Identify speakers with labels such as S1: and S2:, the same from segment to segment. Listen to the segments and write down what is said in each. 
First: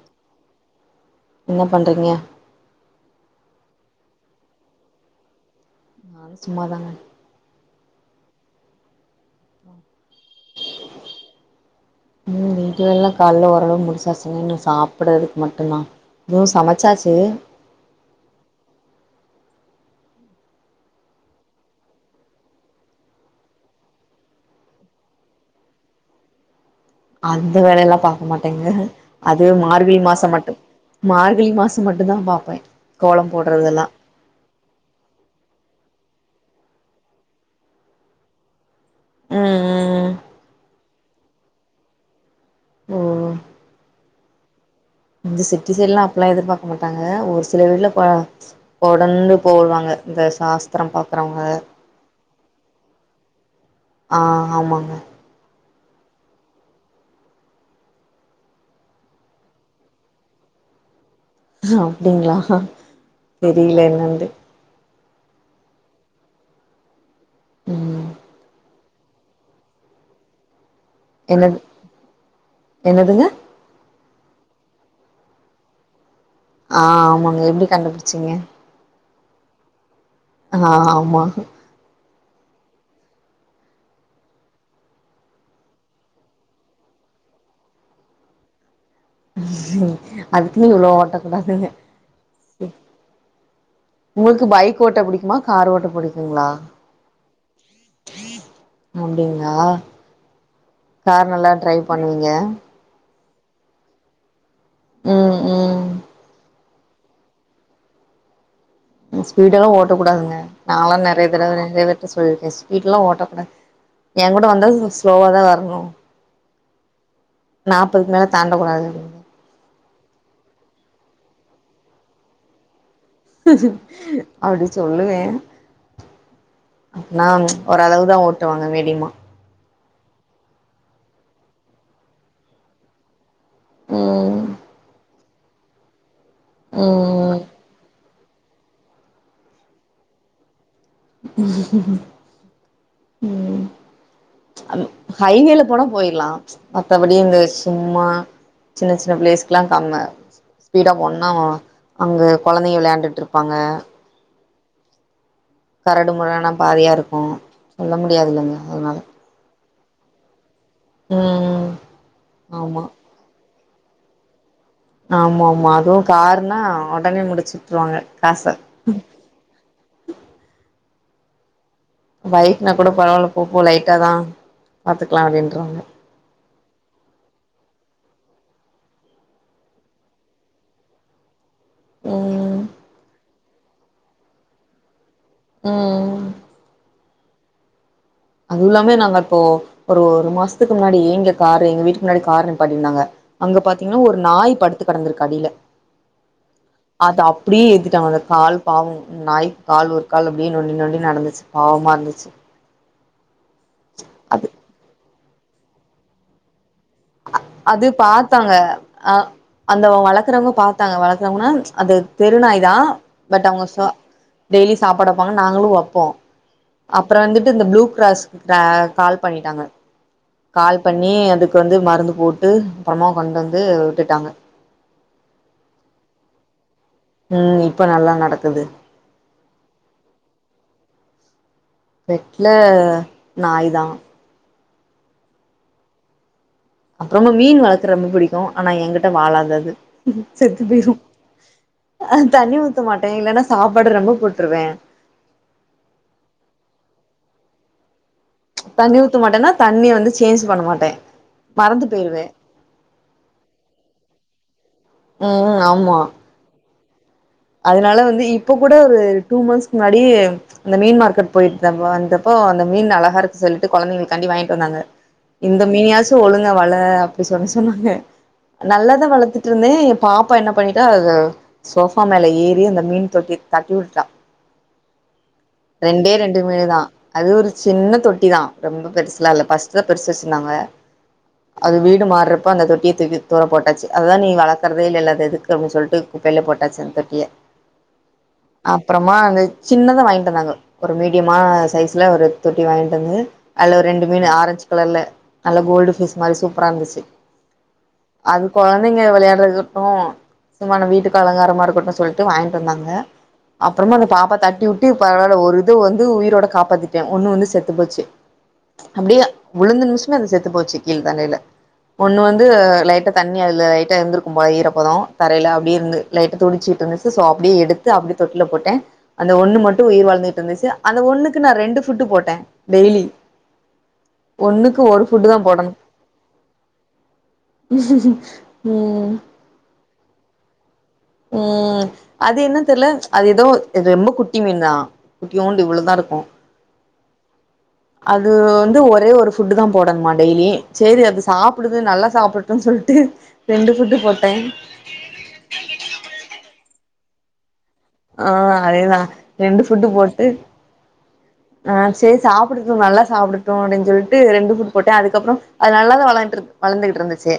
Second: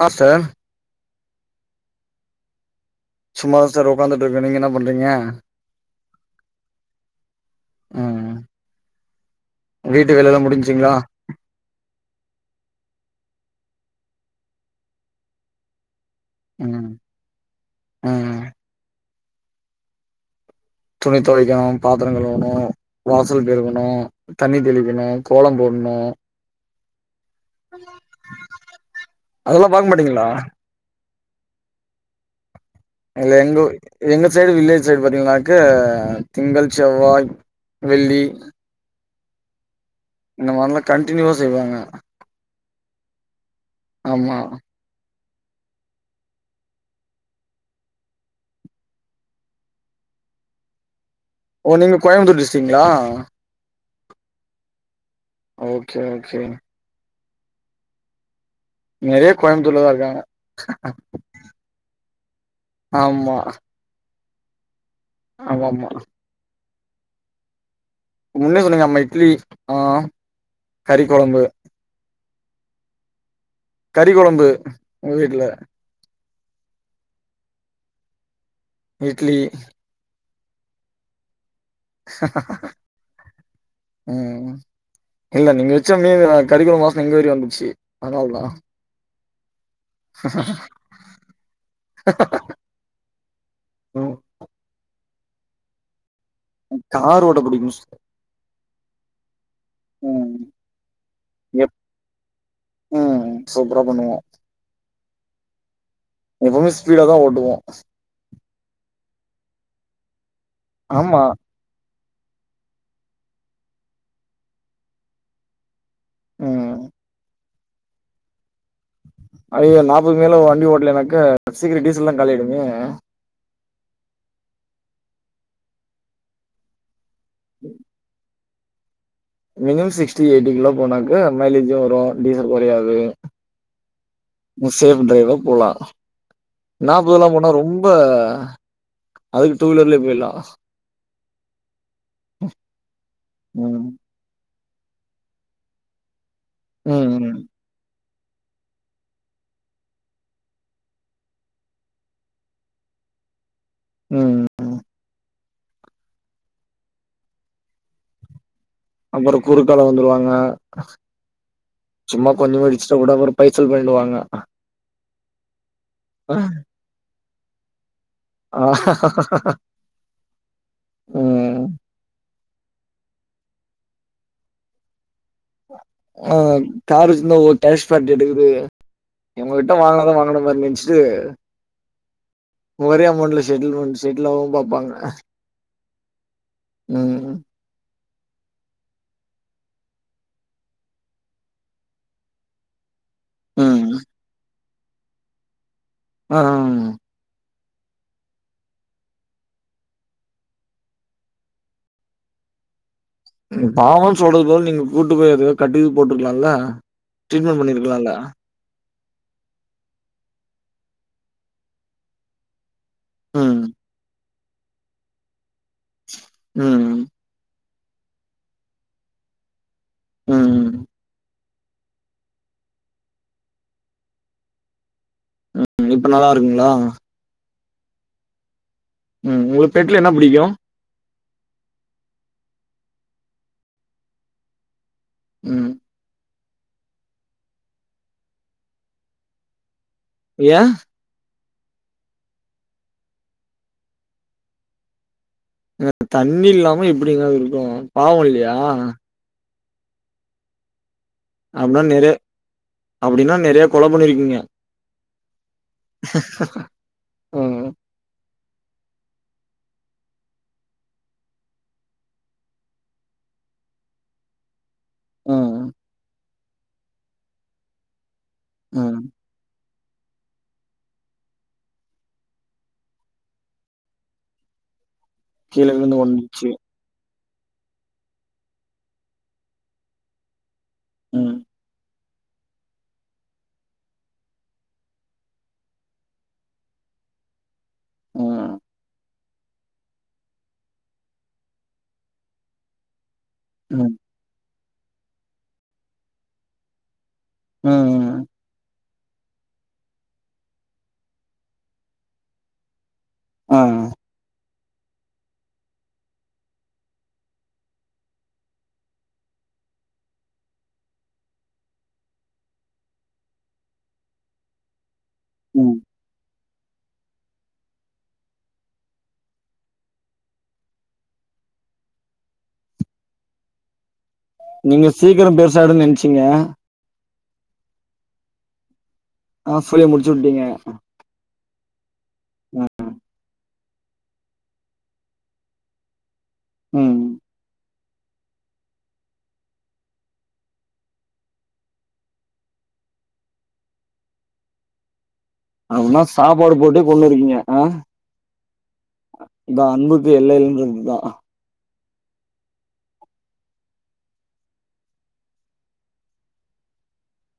S1: ஆ ச
S2: என்ன பண்றீங்க
S1: சும்மாதா சார் ஒக்காந்துட்டு இருக்கே நீங்க என்ன பண்றீங்க
S2: நானு சும்மாதாங்க
S1: ம் வீட்டு வேலல்லா முடிஞ்சிங்களா
S2: ம் ‌வீட் வேலைலா கால்ல ஓரளவுக்கு முடிசாச்சுங்க இன்னு சாப்புட்றதுக்கு மட்டுந்தா தோ சமைச்சாச்சு
S1: அ அ துணி தொவைக்கணு பாத்துரோ கழுவணு வாசல் பெறுகணு தண்ணி தெளிக்கணு கோலோ போட்ணு
S2: அந்த வேலையெல்லா பாக்க மாட்டேங்க அது
S1: அதெல்லா பாக்க
S2: மார்கழி
S1: மாட்டீங்களா
S2: மாசோ மட்டு மார்கழி மாசோ மட்டுந்தா பாப்பே கோலம்
S1: அதுல எங்கோ
S2: போட்றதெல்லா
S1: எங்க சைடு வில்லேஜ் சைடு பாத்தீங்கன்னாக்க திங்கள் செவ்வாய் வெள்ளி
S2: ம் ம் ம்
S1: இந்த மாரிலா கண்டினியூவா செய்வாங்க
S2: ஓ
S1: ஆமா
S2: இந்த சிட்டி சைட்லா அப்பிலா எதிர்பாக்க மாட்டாங்க ஒரு சில வீட்ல கோ போடணுண்டு போடுவாங்க இந்த சாஸ்தரம் பாக்குறவங்க
S1: ஓ நீங்க கோயம்பத்தூர் டிஸ்டிக்குங்ளா
S2: ஆ ஆமாங்க
S1: ஓகே ஓகே நிறைய கோயம்புத்தூர்லதான் இருக்காங்க
S2: அப்டிங்களா
S1: ஆமா
S2: தெரில என்னான்டு
S1: ஆமா ஆமா
S2: ம்
S1: முன்னே சொன்னீங்க நம்ம இட்லி ஆ கறி கொழம்பு
S2: என்னத் என்னதுங்க
S1: கறி குழம்பு உங்க வீட்ல
S2: ஆ ஆமாங்க எப்டி கண்டுபுடிச்சீங்க
S1: இட்லி
S2: ஆ ஆமா
S1: ஹா ஹா ஹா ம் இல்ல நீங்க வச்ச மீர்ன கறிக்கொழம்பு வாசன இங்க வரி வந்துச்சு அதனால தான்
S2: அதுக்குன்னு இவ்வளோ ஓட்டக் கூடாதுங்க இ
S1: ம்
S2: உங்களுக்கு பைக் ஓட்ட புடிக்குமா கார் ஓட்ட புடிக்குங்களா
S1: கார் ஓட்ட புடிக்கும் ஸ்
S2: அப்டிங்ளா
S1: ம்
S2: கார் நல்லா
S1: எப்
S2: ட்ரை பண்ணுவீங்க
S1: ம் சூப்பரா பண்ணுவ
S2: ம் ம்
S1: எப்பவுமே ஸ்பீடா தான் ஓட்டுவோம்
S2: ம் ஸ்பீடவே ஓட்டக் கூடாதுங்க நாளாம்
S1: ஆமா
S2: நறையா தடவை நறையா பேர் கிட்ட சொல்லிருக்கேன் ஸ்பீட்லாம் ஓட்டக் கூடாது என் கூட வந்தா ஸ்லோவா தான் வரணும்
S1: ம்
S2: நாற்பதுக்கு மேல தாண்டக்கூடாது
S1: அய்யோ நாபத்து மேல வண்டி ஓடலன்னாக்க சீக்கிரி டீசல் எல்லாம் காலியாய்டுமே
S2: அப்டி சொல்லுவே நா ஓரளவுதான் ஓட்டுவாங்க மீடிமா
S1: மினிமம் சிக்ஸ்டி எயிட்டி கிலோ போனாக்கா மைலேஜும் வரும் டீசல் குறையாது
S2: ம்
S1: முசே டைவர் போலா நாப்பதெல்லாம்
S2: ம்
S1: போனா ரொம்ப அதுக்கு டூ வீலர்லே போய்லாம்
S2: உ
S1: ம்
S2: ஹைவேல போனா போய்ரலாம்
S1: ம்
S2: மத்தபடி
S1: ம்
S2: இந்த சும்மா சின்ன சின்ன பிளேஸ்க்கெல்லாம் கார்னா ஸ்பீடா போனா அங்க குழந்தைங்க விளையாண்டுட்டு இருப்பாங்க
S1: ம் ம்
S2: கரடு முரடான பாதையா இருக்கும் செல்ல முடியாது இல்லைங்க அதனால
S1: அப்பறோ குறுக்கால வந்துடுவாங்க அ
S2: ம்
S1: சும்மா கொஞ்சமா
S2: ஆமா
S1: இடிச்சுட்டா கூட அப்பறோ பைசல் பண்ணிடுவாங்க
S2: ஆமாம்மா அதுவும் காருன்னா உடனே முடிச்சுட்டுருவாங்க காசு
S1: ம்
S2: பைக்னா கூட பரவால போ போ லைட்டா தான் பாத்துக்கலாம் அப்டின்றாங்க
S1: ஆ கார் வச்சிருந்தா ஒ கனிஷ் பார்ட்டி இட்றுக்கு இவ்ங்ககிட்ட வாங்னாவே வாங்குன மாரி நெனச்சிட்டு
S2: ம்
S1: ஒரே அமௌண்ட்ல செட்டில்மண்ட் செட்லாவு பாப்பாங்க
S2: ம்
S1: ம்
S2: அதுவுல்லாமே நாங்க இப்போ ஒரு ஒரு மாசத்துக்கு முன்னாடியே இங்க காரு எங்க வீட்டுக்கு முன்னாடி காரு நிப்பாட்டிருந்தாங்க அங்க
S1: ம்
S2: பாத்தீங்கனா ஒரு நாய் படுத்து கெடந்திருக்கு அடில
S1: அ அம்
S2: அத அப்டியே ஏத்திட்டாங்க அந்த கால் பாவ நாய் கால் ஒரு கால் அப்டியே நொண்டி நொண்டி நடந்துச்சு பாவமா இருந்துச்சு
S1: ம் பாவன்
S2: அது
S1: சொல்றதுக்கு பதில் நீங்க கூட்டு போய் எதயோ கட்டு இது போட்ருக்கலால்ல
S2: அது பாத்தாங்க அ அந்த வ வளக்றவ்ங்க பாத்தாங்க வளக்றவ்ங்கனா அது தெருநாய் தா பட்
S1: ம்
S2: அவ்ங்க சா டெய்லி சாப்பாடு வப்பாங்க நாங்களு வப் போ
S1: ம்
S2: அப்ற வந்துட்டு இந்த ப்ளூகிராஸ் கா கால் பண்ணிட்டாங்க
S1: ம்
S2: கால் பண்ணி அதுக்கு வந்து மருந்து போட்டு அப்றமா கொண்டு வந்து விட்டுட்டாங்க
S1: ம் இப்ப நல்லா இருக்குங்ளா
S2: ம் இப்ப நல்லா நடக்குது
S1: ம் உங்களுக்கு பெட்ல என்ன புடிக்கு
S2: பெட்ல நாய்தா
S1: ம்
S2: அப்றோங்க மீன் வளக்க ரெம்ப புடிக்கு ஆனா எங்கிட்ட வாழாது அது செத்து
S1: ஏன்
S2: போய்ரு அ தண்ணி ஊத்த மாட்டே இல்லனா சாப்பாடு ரெம்ப போட்ருவே
S1: ம் தண்ணி இல்லாம எப்டிங்க அது இருக்கு பாவோ இல்லையா
S2: தண்ணி ஊத்த மாட்டனா தண்ணிய வந்து சேஞ்ச் பண்ண மாட்டே
S1: அப்னா
S2: மறந்து
S1: நெறைய
S2: போயிருவே
S1: அப்டினா நெறையா கொல பண்ணிருக்கீங்க
S2: ம் ஆமா
S1: ம்
S2: அதனால வந்து இப்ப கூட ஒரு டூ மந்த்ஸ்க்கு முன்னாடி இந்த மீன் மார்க்கெட் போய் த வந்தப்போ அந்த மீன் அழகாருக்கு சொல்லிட்டு கொழந்தைங்களுக்காண்டி வாங்கிட்டு வந்தாங்க இந்த
S1: ம்
S2: மீனயாச்சு ஒழுங்கா வள அப்டி சொன்ன சொன்னாங்க
S1: ம்
S2: நல்லாதா வளத்துட்ருந்தே எ பாப்பா என்ன பண்ணிட்டா அத சோஃப் ஃபா மேல ஏறி அந்த மீன் தொட்டிய தட்டி வுட்டுடா
S1: கீழ விழுந்து
S2: ரெண்டே ரெண்டு
S1: ஒடஞ்சிச்சு
S2: மீனுதா அது ஒரு சின்ன தொட்டிதா ரொம்ப பெருசுலா இல்ல பஸ்ட்தா பெருசு வச்சுருந்தாங்க
S1: ம்
S2: அது வீடு மாற்றப் ப அந்த தொட்டிய தூக்கி தூர போட்டாச்சு அதா நீ வளக்கற்தே இல்லல்ல அது எதுக்கு அப்டின் சொல்ட்டு குப்பைல போட்டாச்சு தொட்டிய
S1: ம்
S2: அப்றமா அந்த சின்னதா வாங்கிட்டு வந்தாங்க ஒரு மீடியமா சைஸ்ல ஒரு தொட்டி வாங்கிட்டு வந்து அதுல ஒரு
S1: ம்
S2: ரெண்டு மீனு ஆரஞ்ச் கலர்ல நல்லா கோல்டு ஃபிஷ் மாரி சூப்பரா இருந்துச்சு
S1: ம் ம்
S2: அது கொழைந்தைங்க வெளையாட்றதுக்கு சும்மா நம்ம வீட்டுக்கு அலங்காரமா இருக்கட் டுன் சொல்ட்டு வாங்கிட்டு வந்தாங்க
S1: ஆ
S2: அப்றமா அந்த பாப்பா தட்டி வுட் டு பரவால்ல ஒரு இத வந்து உயிரோட காப்பாத்திட்டே ஒன்னு வந்து செத்து போச்சு அப்டியே வுழுந்த நிம்ஷமே அது செத்து போச்சு கீழ் தலைல ஒன்னு வந்து லைட்டா தண்ணி அதுல லைட்டா இருந்துருக்கு போல ஈரப்பத தரைல
S1: ம்
S2: அப்டியே இருந்து லைட்ட துடுச்சுகிட்ருந்துச்சு ஸோ அப்டியே எடுத்து அப்டியே தொட்டில போட்டே அந்த ஒன்னு மட்டு உயிர் வாழ்ந்துக்கிட்ருந்துச்சு அந்த ஒன்னுக்கு நா ரெண்டு ஃபுட்டு போட்டே டெய்லி ஒண்ணுக்கு
S1: நீங்க
S2: ஒரு ஃபுட்டு
S1: சீக்கரோ
S2: தா போடணு
S1: பெருசாய்டுன் நென்ச்சிங்க
S2: ம்
S1: ஆ ஃபொல்லிய முடிச்சு வுட்டீங்க
S2: ம் அது என்ன தெர்ல அது எதோ ரொம்ப குட்டி மீன் தா குட்டியோண்டு இவ்ளோதா இருக்கு
S1: ம்
S2: அது வந்து ஒரே ஒரு ஃபுட்டு் தா போடணுமா டெய்லி சேரி அது சாப்புடுது நல்லா சாப்டட்டுன்சொல்ட்டு ரெண்டு ஃபுட்டு போட்டே
S1: அப்பின்னா சாப்பாடு போட்டே கொன்னு இருக்கீங்க ஆ
S2: ஆ அதேதா ரெண்டு
S1: இதா
S2: ஃபுட்டு
S1: அன்புக்கு
S2: போட்டு
S1: எல்ல இல்லன்றது இதா
S2: அ சேரி சாப்புடட்டு நல்லா சாப்புடட்டு அப்டின் சொல்ட்டு ரெண்டு ஃபுட் போட்ட அதுக்கப்றோ அது நல்லாதா வளான்ட்ரு வளந்துகுட்ருந்துச்சு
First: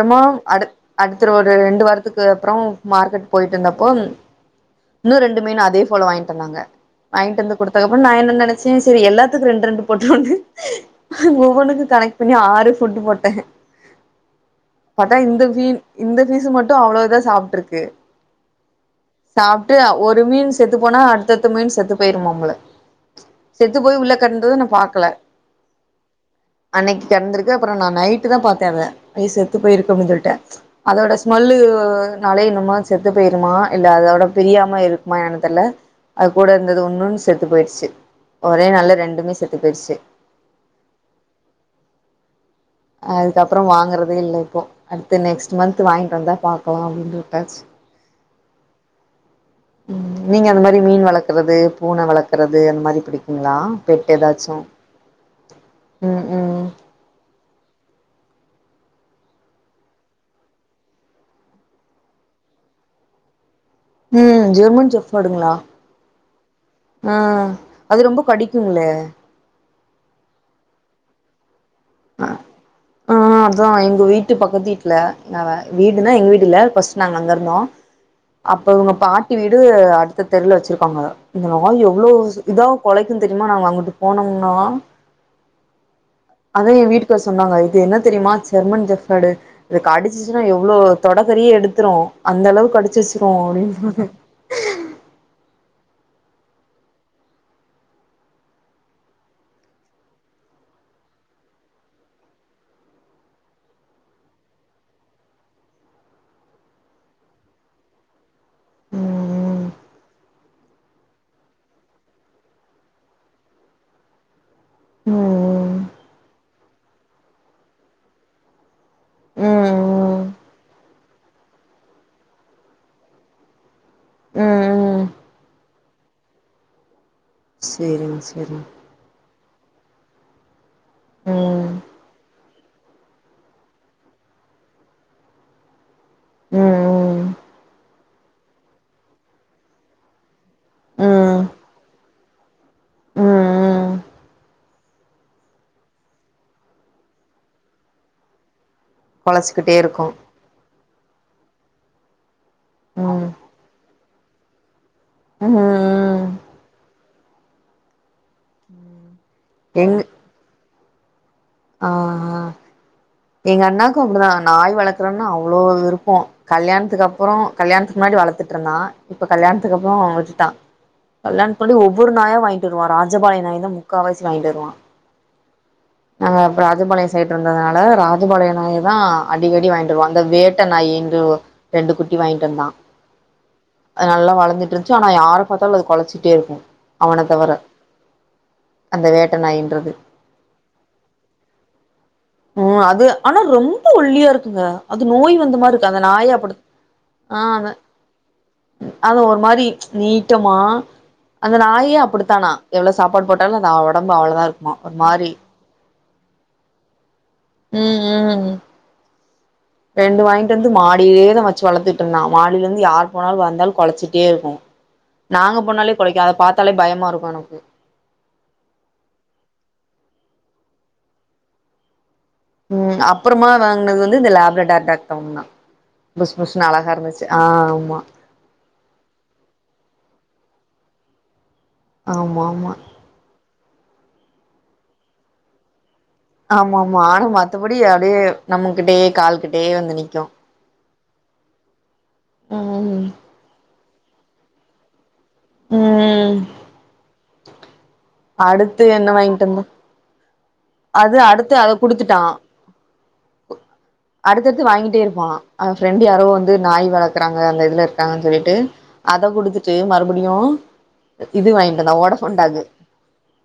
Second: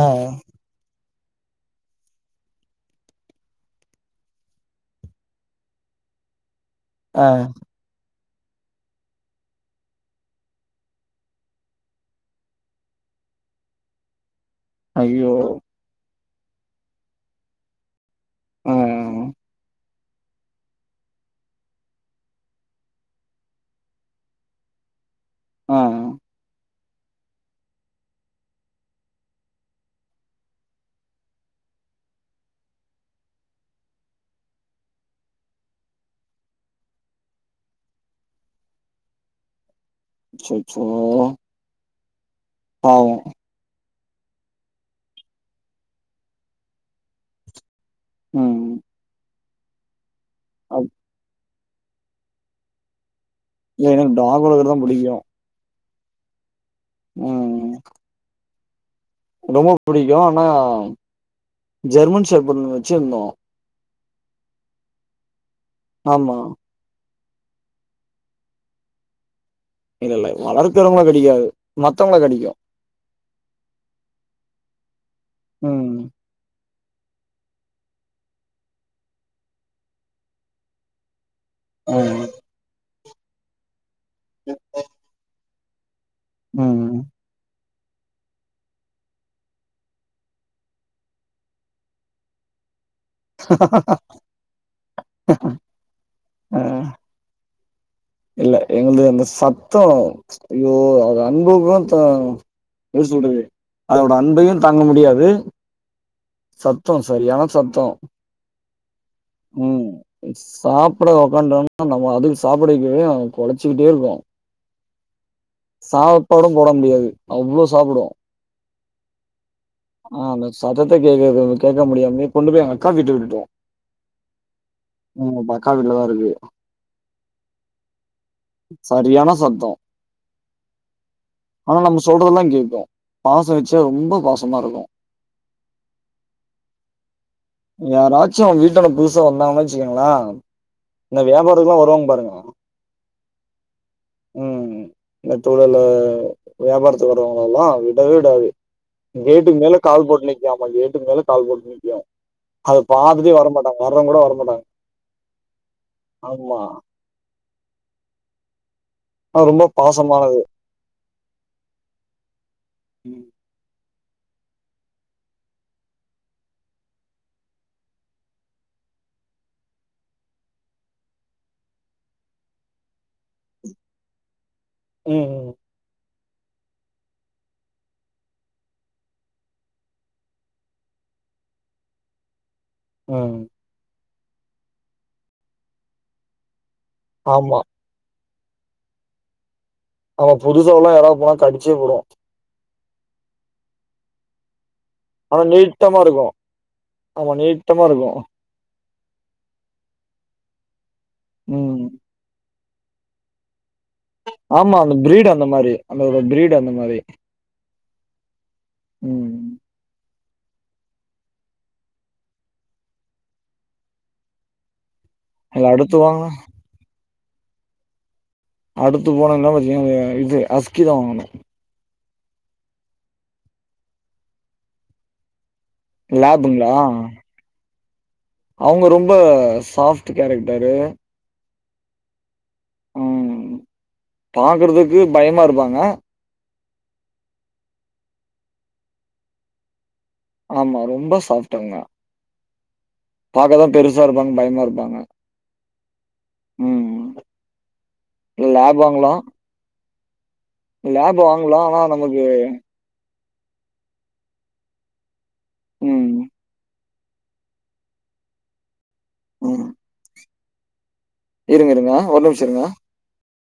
S1: ஆ
S2: அடு அடுத்தரோடு ரெண்டு வாரத்துக்கு அப்றோ மார்க்கட் போயிட்ருந்தப்போ இன்னு ரெண்டு மீனு அதே போல வாங்கிட்டு வந்தாங்க
S1: ஆ
S2: வாங்கிட்டு வந்து குடு அதுக்கப்றோ நா என்ன நெனச்சே சேரி எல்லாத்துக் ரெண்டு ரெண்டு போட்ருவோனு ஒவ்வொண்ணுக்கு கனக் பண்ணி ஆறு ஃபுட்டு போட்ட பாத்தா
S1: ஐயோ
S2: இந்த ஃபீன் ஃபிசு மட்டு அவ்ளோ இத சாப்ட்ருக்கு
S1: ம் ம் ம்
S2: சாப்ட்டு ஒரு மீன் செத்து போனா அடுத்தத்த மீன் செத்து போயிருமாம்ல செத்து போய் உள்ள கெடந்தத நா பாக்கல
S1: ஆ அ
S2: அன்னைக்கு கெடந்திருக்கு அப்புறோ நா நைட்டு் தா பாத்தே அத அய் செத்து போயிருக்கு அப்டி சொல்ட்டு அதோட ஸ்மெல்லு நாலே என்னமோ செத்து போயிருமா இல்ல அதோட பிரியாம இருக்குமா என்னன்னு தெர்ல அது கூட இருந்தது இன்னொன்னு செத்து போயிருச்சு ஒரே நாள்ல ரெண்டுமே செத்து போயிடுச்சு
S1: அச்சச்சோ பாவு
S2: அதுக்கப்றோ வாங்கறதே இல்ல இப்போ அடுத்த நெக்ஸ்ட் மந்த் வாங்கிட்டு வந்தா பாக்கலா அப்டின்ட்டு விட்டாச்சு
S1: ம்
S2: ம் நீங்க அந்த மாரி
S1: அப்
S2: மீன் வளர்க்கறது பூன வளர்க்கறது அந்த மாரி பிடிக் ங்களா பெட்
S1: எனக்கு டாக்
S2: எதாச்சு
S1: வளக்கறதுதா புடிக்கு
S2: ம் ம்
S1: ம் ம் டொமோப் புடிக்கு ஆனா ஜெர்மன் செஃப்படு ஒன்னு வச்சு இருந்தோ
S2: ம் ஜெர்மன் செப்படுங்களா
S1: ஆமா
S2: ஆ அது ரொம்ப கடிக்குங்களே
S1: இல்ல இல்ல வளர்க்கறவங்கள கடிக்காது மத்தவங்கள கடிக்கு
S2: ஆ அதா எங்க வீட்டு பக்கத்து வீட்ல நவ
S1: ம்
S2: வீடுனா எங்க வீடு இல்ல ஃபஸ்ட் நாங்க அங்க இருந்தோ அப்ப இவுங்க பாட்டி வீடு அடுத்த தெருவுல வச்சிருக்காங்க இந்த நாய் எவ்ளோ
S1: ம்
S2: இதா கொலைக்கு தெரியுமா நாங்க அங்குட்டு போனோம்னா அதா எ
S1: ம்
S2: வீட்டுகாரு சொன்னாங்க இது என்ன தெரியுமா ஜெர்மன் ஜெஃபடு இது கடிச்சிச்சுன்னா எவ்ளோ தொடக்கறியே எடுத்துரு அந்த அளவுக்கு கடிச்சிருச்சு
S1: அ இல்ல எங்களது அந்த சத்தோ ஐயோ அது அன்புக்கு த எப் சொல்றது அதோட அன்பையு தாங்க முடியாது சத்த சரியான சத்த ம் சாப்பிட உக்காண்டோம்னா நம்ம அதுக்கு சாப்பிடக்கவே கொலைச்சிக்கிட்டே இருக்கு
S2: ம்
S1: சாப்பாடும் போட முடியாது அவ்வள சாப்புடு
S2: ம்
S1: ஆ அந்த சத்தத்தை கேக்க கேக்க முடியாமயே கொண்டு போய் எங்கக்கா வீட்ல விட்டுட்டோ
S2: ம் ம்
S1: ம் பக்கா வீட்டுலதா இருக்கு
S2: செரிங் செரிங்
S1: சரியான சத்தோ
S2: ம்
S1: ஆனா நம்ம சொல்றதெல்லா கேக்கு பாசோ வெச்சா ரொம்ப பாசமா இருக்கு
S2: ம் ம்
S1: யாராச்சு அவெ வீட்டோடு புதுசா வந்தாங்கனு வச்சிக்கோங்க்ள இந்த
S2: ம்
S1: வியாபாருங்க வருவாங்க பாருங்க
S2: ம் ம்
S1: ம் இந்த துகளு வியாபாரத்துக்கு வரவுங்களல்லா விடவே விடாது கேட்டுக்கு
S2: கொலச்சிக்கிட்டே
S1: மேல
S2: இருக்கு
S1: கால் போட்டு நிக்காம கேட்டு மேல கால் போட்டு நிக்கு அது
S2: ம்
S1: பாத்துட்டே
S2: ம்
S1: வரமாட்டாங்க வர்றவங்க கூட வரமாட்டாங்க
S2: ம் ம்
S1: ஆமா ஆ ரொம்ப
S2: எங்
S1: பாசமானது
S2: ஆ ஆ
S1: ம்
S2: எங்க அண்ணாக்கு அப்படிதா நாய் வளக்கறோன்னா அவ்ளோ விருப்போ கல்யாணத்துக்கு அப்பற கல்யாணத்துக்கு முன்னாடி வளத்துட்ருந்தா இப்ப கல்யாணத்துக்கு அப்பற விட்டுட்டா கல்யாண பண்ணி ஒவ்வொரு நாயா வாங்கிட்டு வருவா ராஜபாளைய நாய்தா முக்கால் வாசி வாங்கிட்டு வருவா
S1: ம்
S2: நாங்க ராஜபாளையோ சைடு இருந்ததுனால ரா பாழைய நாய தா அடிக்கடி வாங்கிண்ட்ருவா அந்த வேட்டை நாயி என்டு ரெண்டு குட்டி வாங்கிட்டு வந்தா
S1: ம்
S2: அது நல்லா வளந்துட்ருச்சு ஆனா யார பாத்தாலு அது கொலைச்சிட்டே இருக்கு அவன தவர
S1: ஆமா
S2: அந்த வேட்ட நாயின்றது
S1: ஆமா புதுசாவெலா யாரா போனா கடிச்சே புடு
S2: ம் அது ஆனா ரொம்ப ஒல்லியா இருக்குங்க அது நோய்
S1: ஆனா
S2: வந்த மாருக்கு அந்த
S1: நீட்டமா இருக்கு
S2: நாயே அப்புடி
S1: ஆமா
S2: ஆ ந
S1: நீட்டமா இருக்கு
S2: அது ஒரு மாரி நீட்டமா அந்த
S1: ம்
S2: நாயே அப்டித்தானா எவ்ளோ சாப்பாடு போட்டாலு அந்த ஒடம்பு அவ்ளோதா இருக்குமா
S1: ஆமா
S2: ஒரு
S1: அந்த பிரீடு
S2: மாரி
S1: அந்த அந்த ஒரு பிரீடு அந்த மாரி
S2: ம் ம்
S1: ம்
S2: ரெண்டு வாங்கிட்டு வந்து மாடியிலேதா வெச்சு வளத்துட்டு இருந்தா மாடியில இருந்து யாரு போனாலு வந்தாலு கொலச்சிட்டே இருக்கு நாங்க
S1: அதுல
S2: போனாலே
S1: அடுத்து
S2: கொலைக்கு
S1: வாங்குன
S2: அத பாத்தாலே பயமா இருக்கு எனக்கு
S1: அடுத்து போனனா பாத்தீங்க இது அஸ்கிதா வாங்குணு
S2: ம் அப்பொறமா வாங்குனது வந்து இந்த லேப்லெட் அர்டாகவங்க தா புஸ் புஸுனு
S1: லேபுங்களா?
S2: அழகா இருந்துச்சி ஆ ஆமா
S1: அவங்க ரொம்ப சாஃப்டு கேரக்டரு
S2: ஆமா ஆமா
S1: ம் பாக்குறதுக்கு பயமா இருப்பாங்க
S2: ஆமா ஆமா ஆனா மத்தபடி அப்டியே நம்மகிட்டயே கால்கிட்டயே வந்து நிக்கு
S1: ஆமா ரொம்ப சாஃப்டு அவுங்க
S2: ம்
S1: பாக்கதா பெருசா இருப்பாங்க பயமா இருப்பாங்க
S2: ம்
S1: ம். லேப்
S2: அடுத்து என்ன
S1: வாங்கலாம்.
S2: வாங்கிட்டு வந்த அது
S1: லேப்
S2: அடுத்து
S1: வாங்கலாம்.
S2: அத
S1: ஆனா
S2: குடுத்துட்டா
S1: நமக்கு
S2: அடுத்தடுத்து வாங்கிட்டே இருப்பான் அந்த ஃப்ரெண்டு்
S1: ம்,
S2: யாரோ வந்து நாய் வள க்குறாங்க அந்த இதுல இருக்காங்கன் சொல்லிட்டு அத
S1: ம்.
S2: குடுத்துட்டு மறுபடியு இது
S1: இருங்க,
S2: வாங்கிட்டு
S1: இருங்க.
S2: வந்தா
S1: ஒரு
S2: வோடஃபோன்
S1: நிமிஷம் இருங்க.
S2: டாகு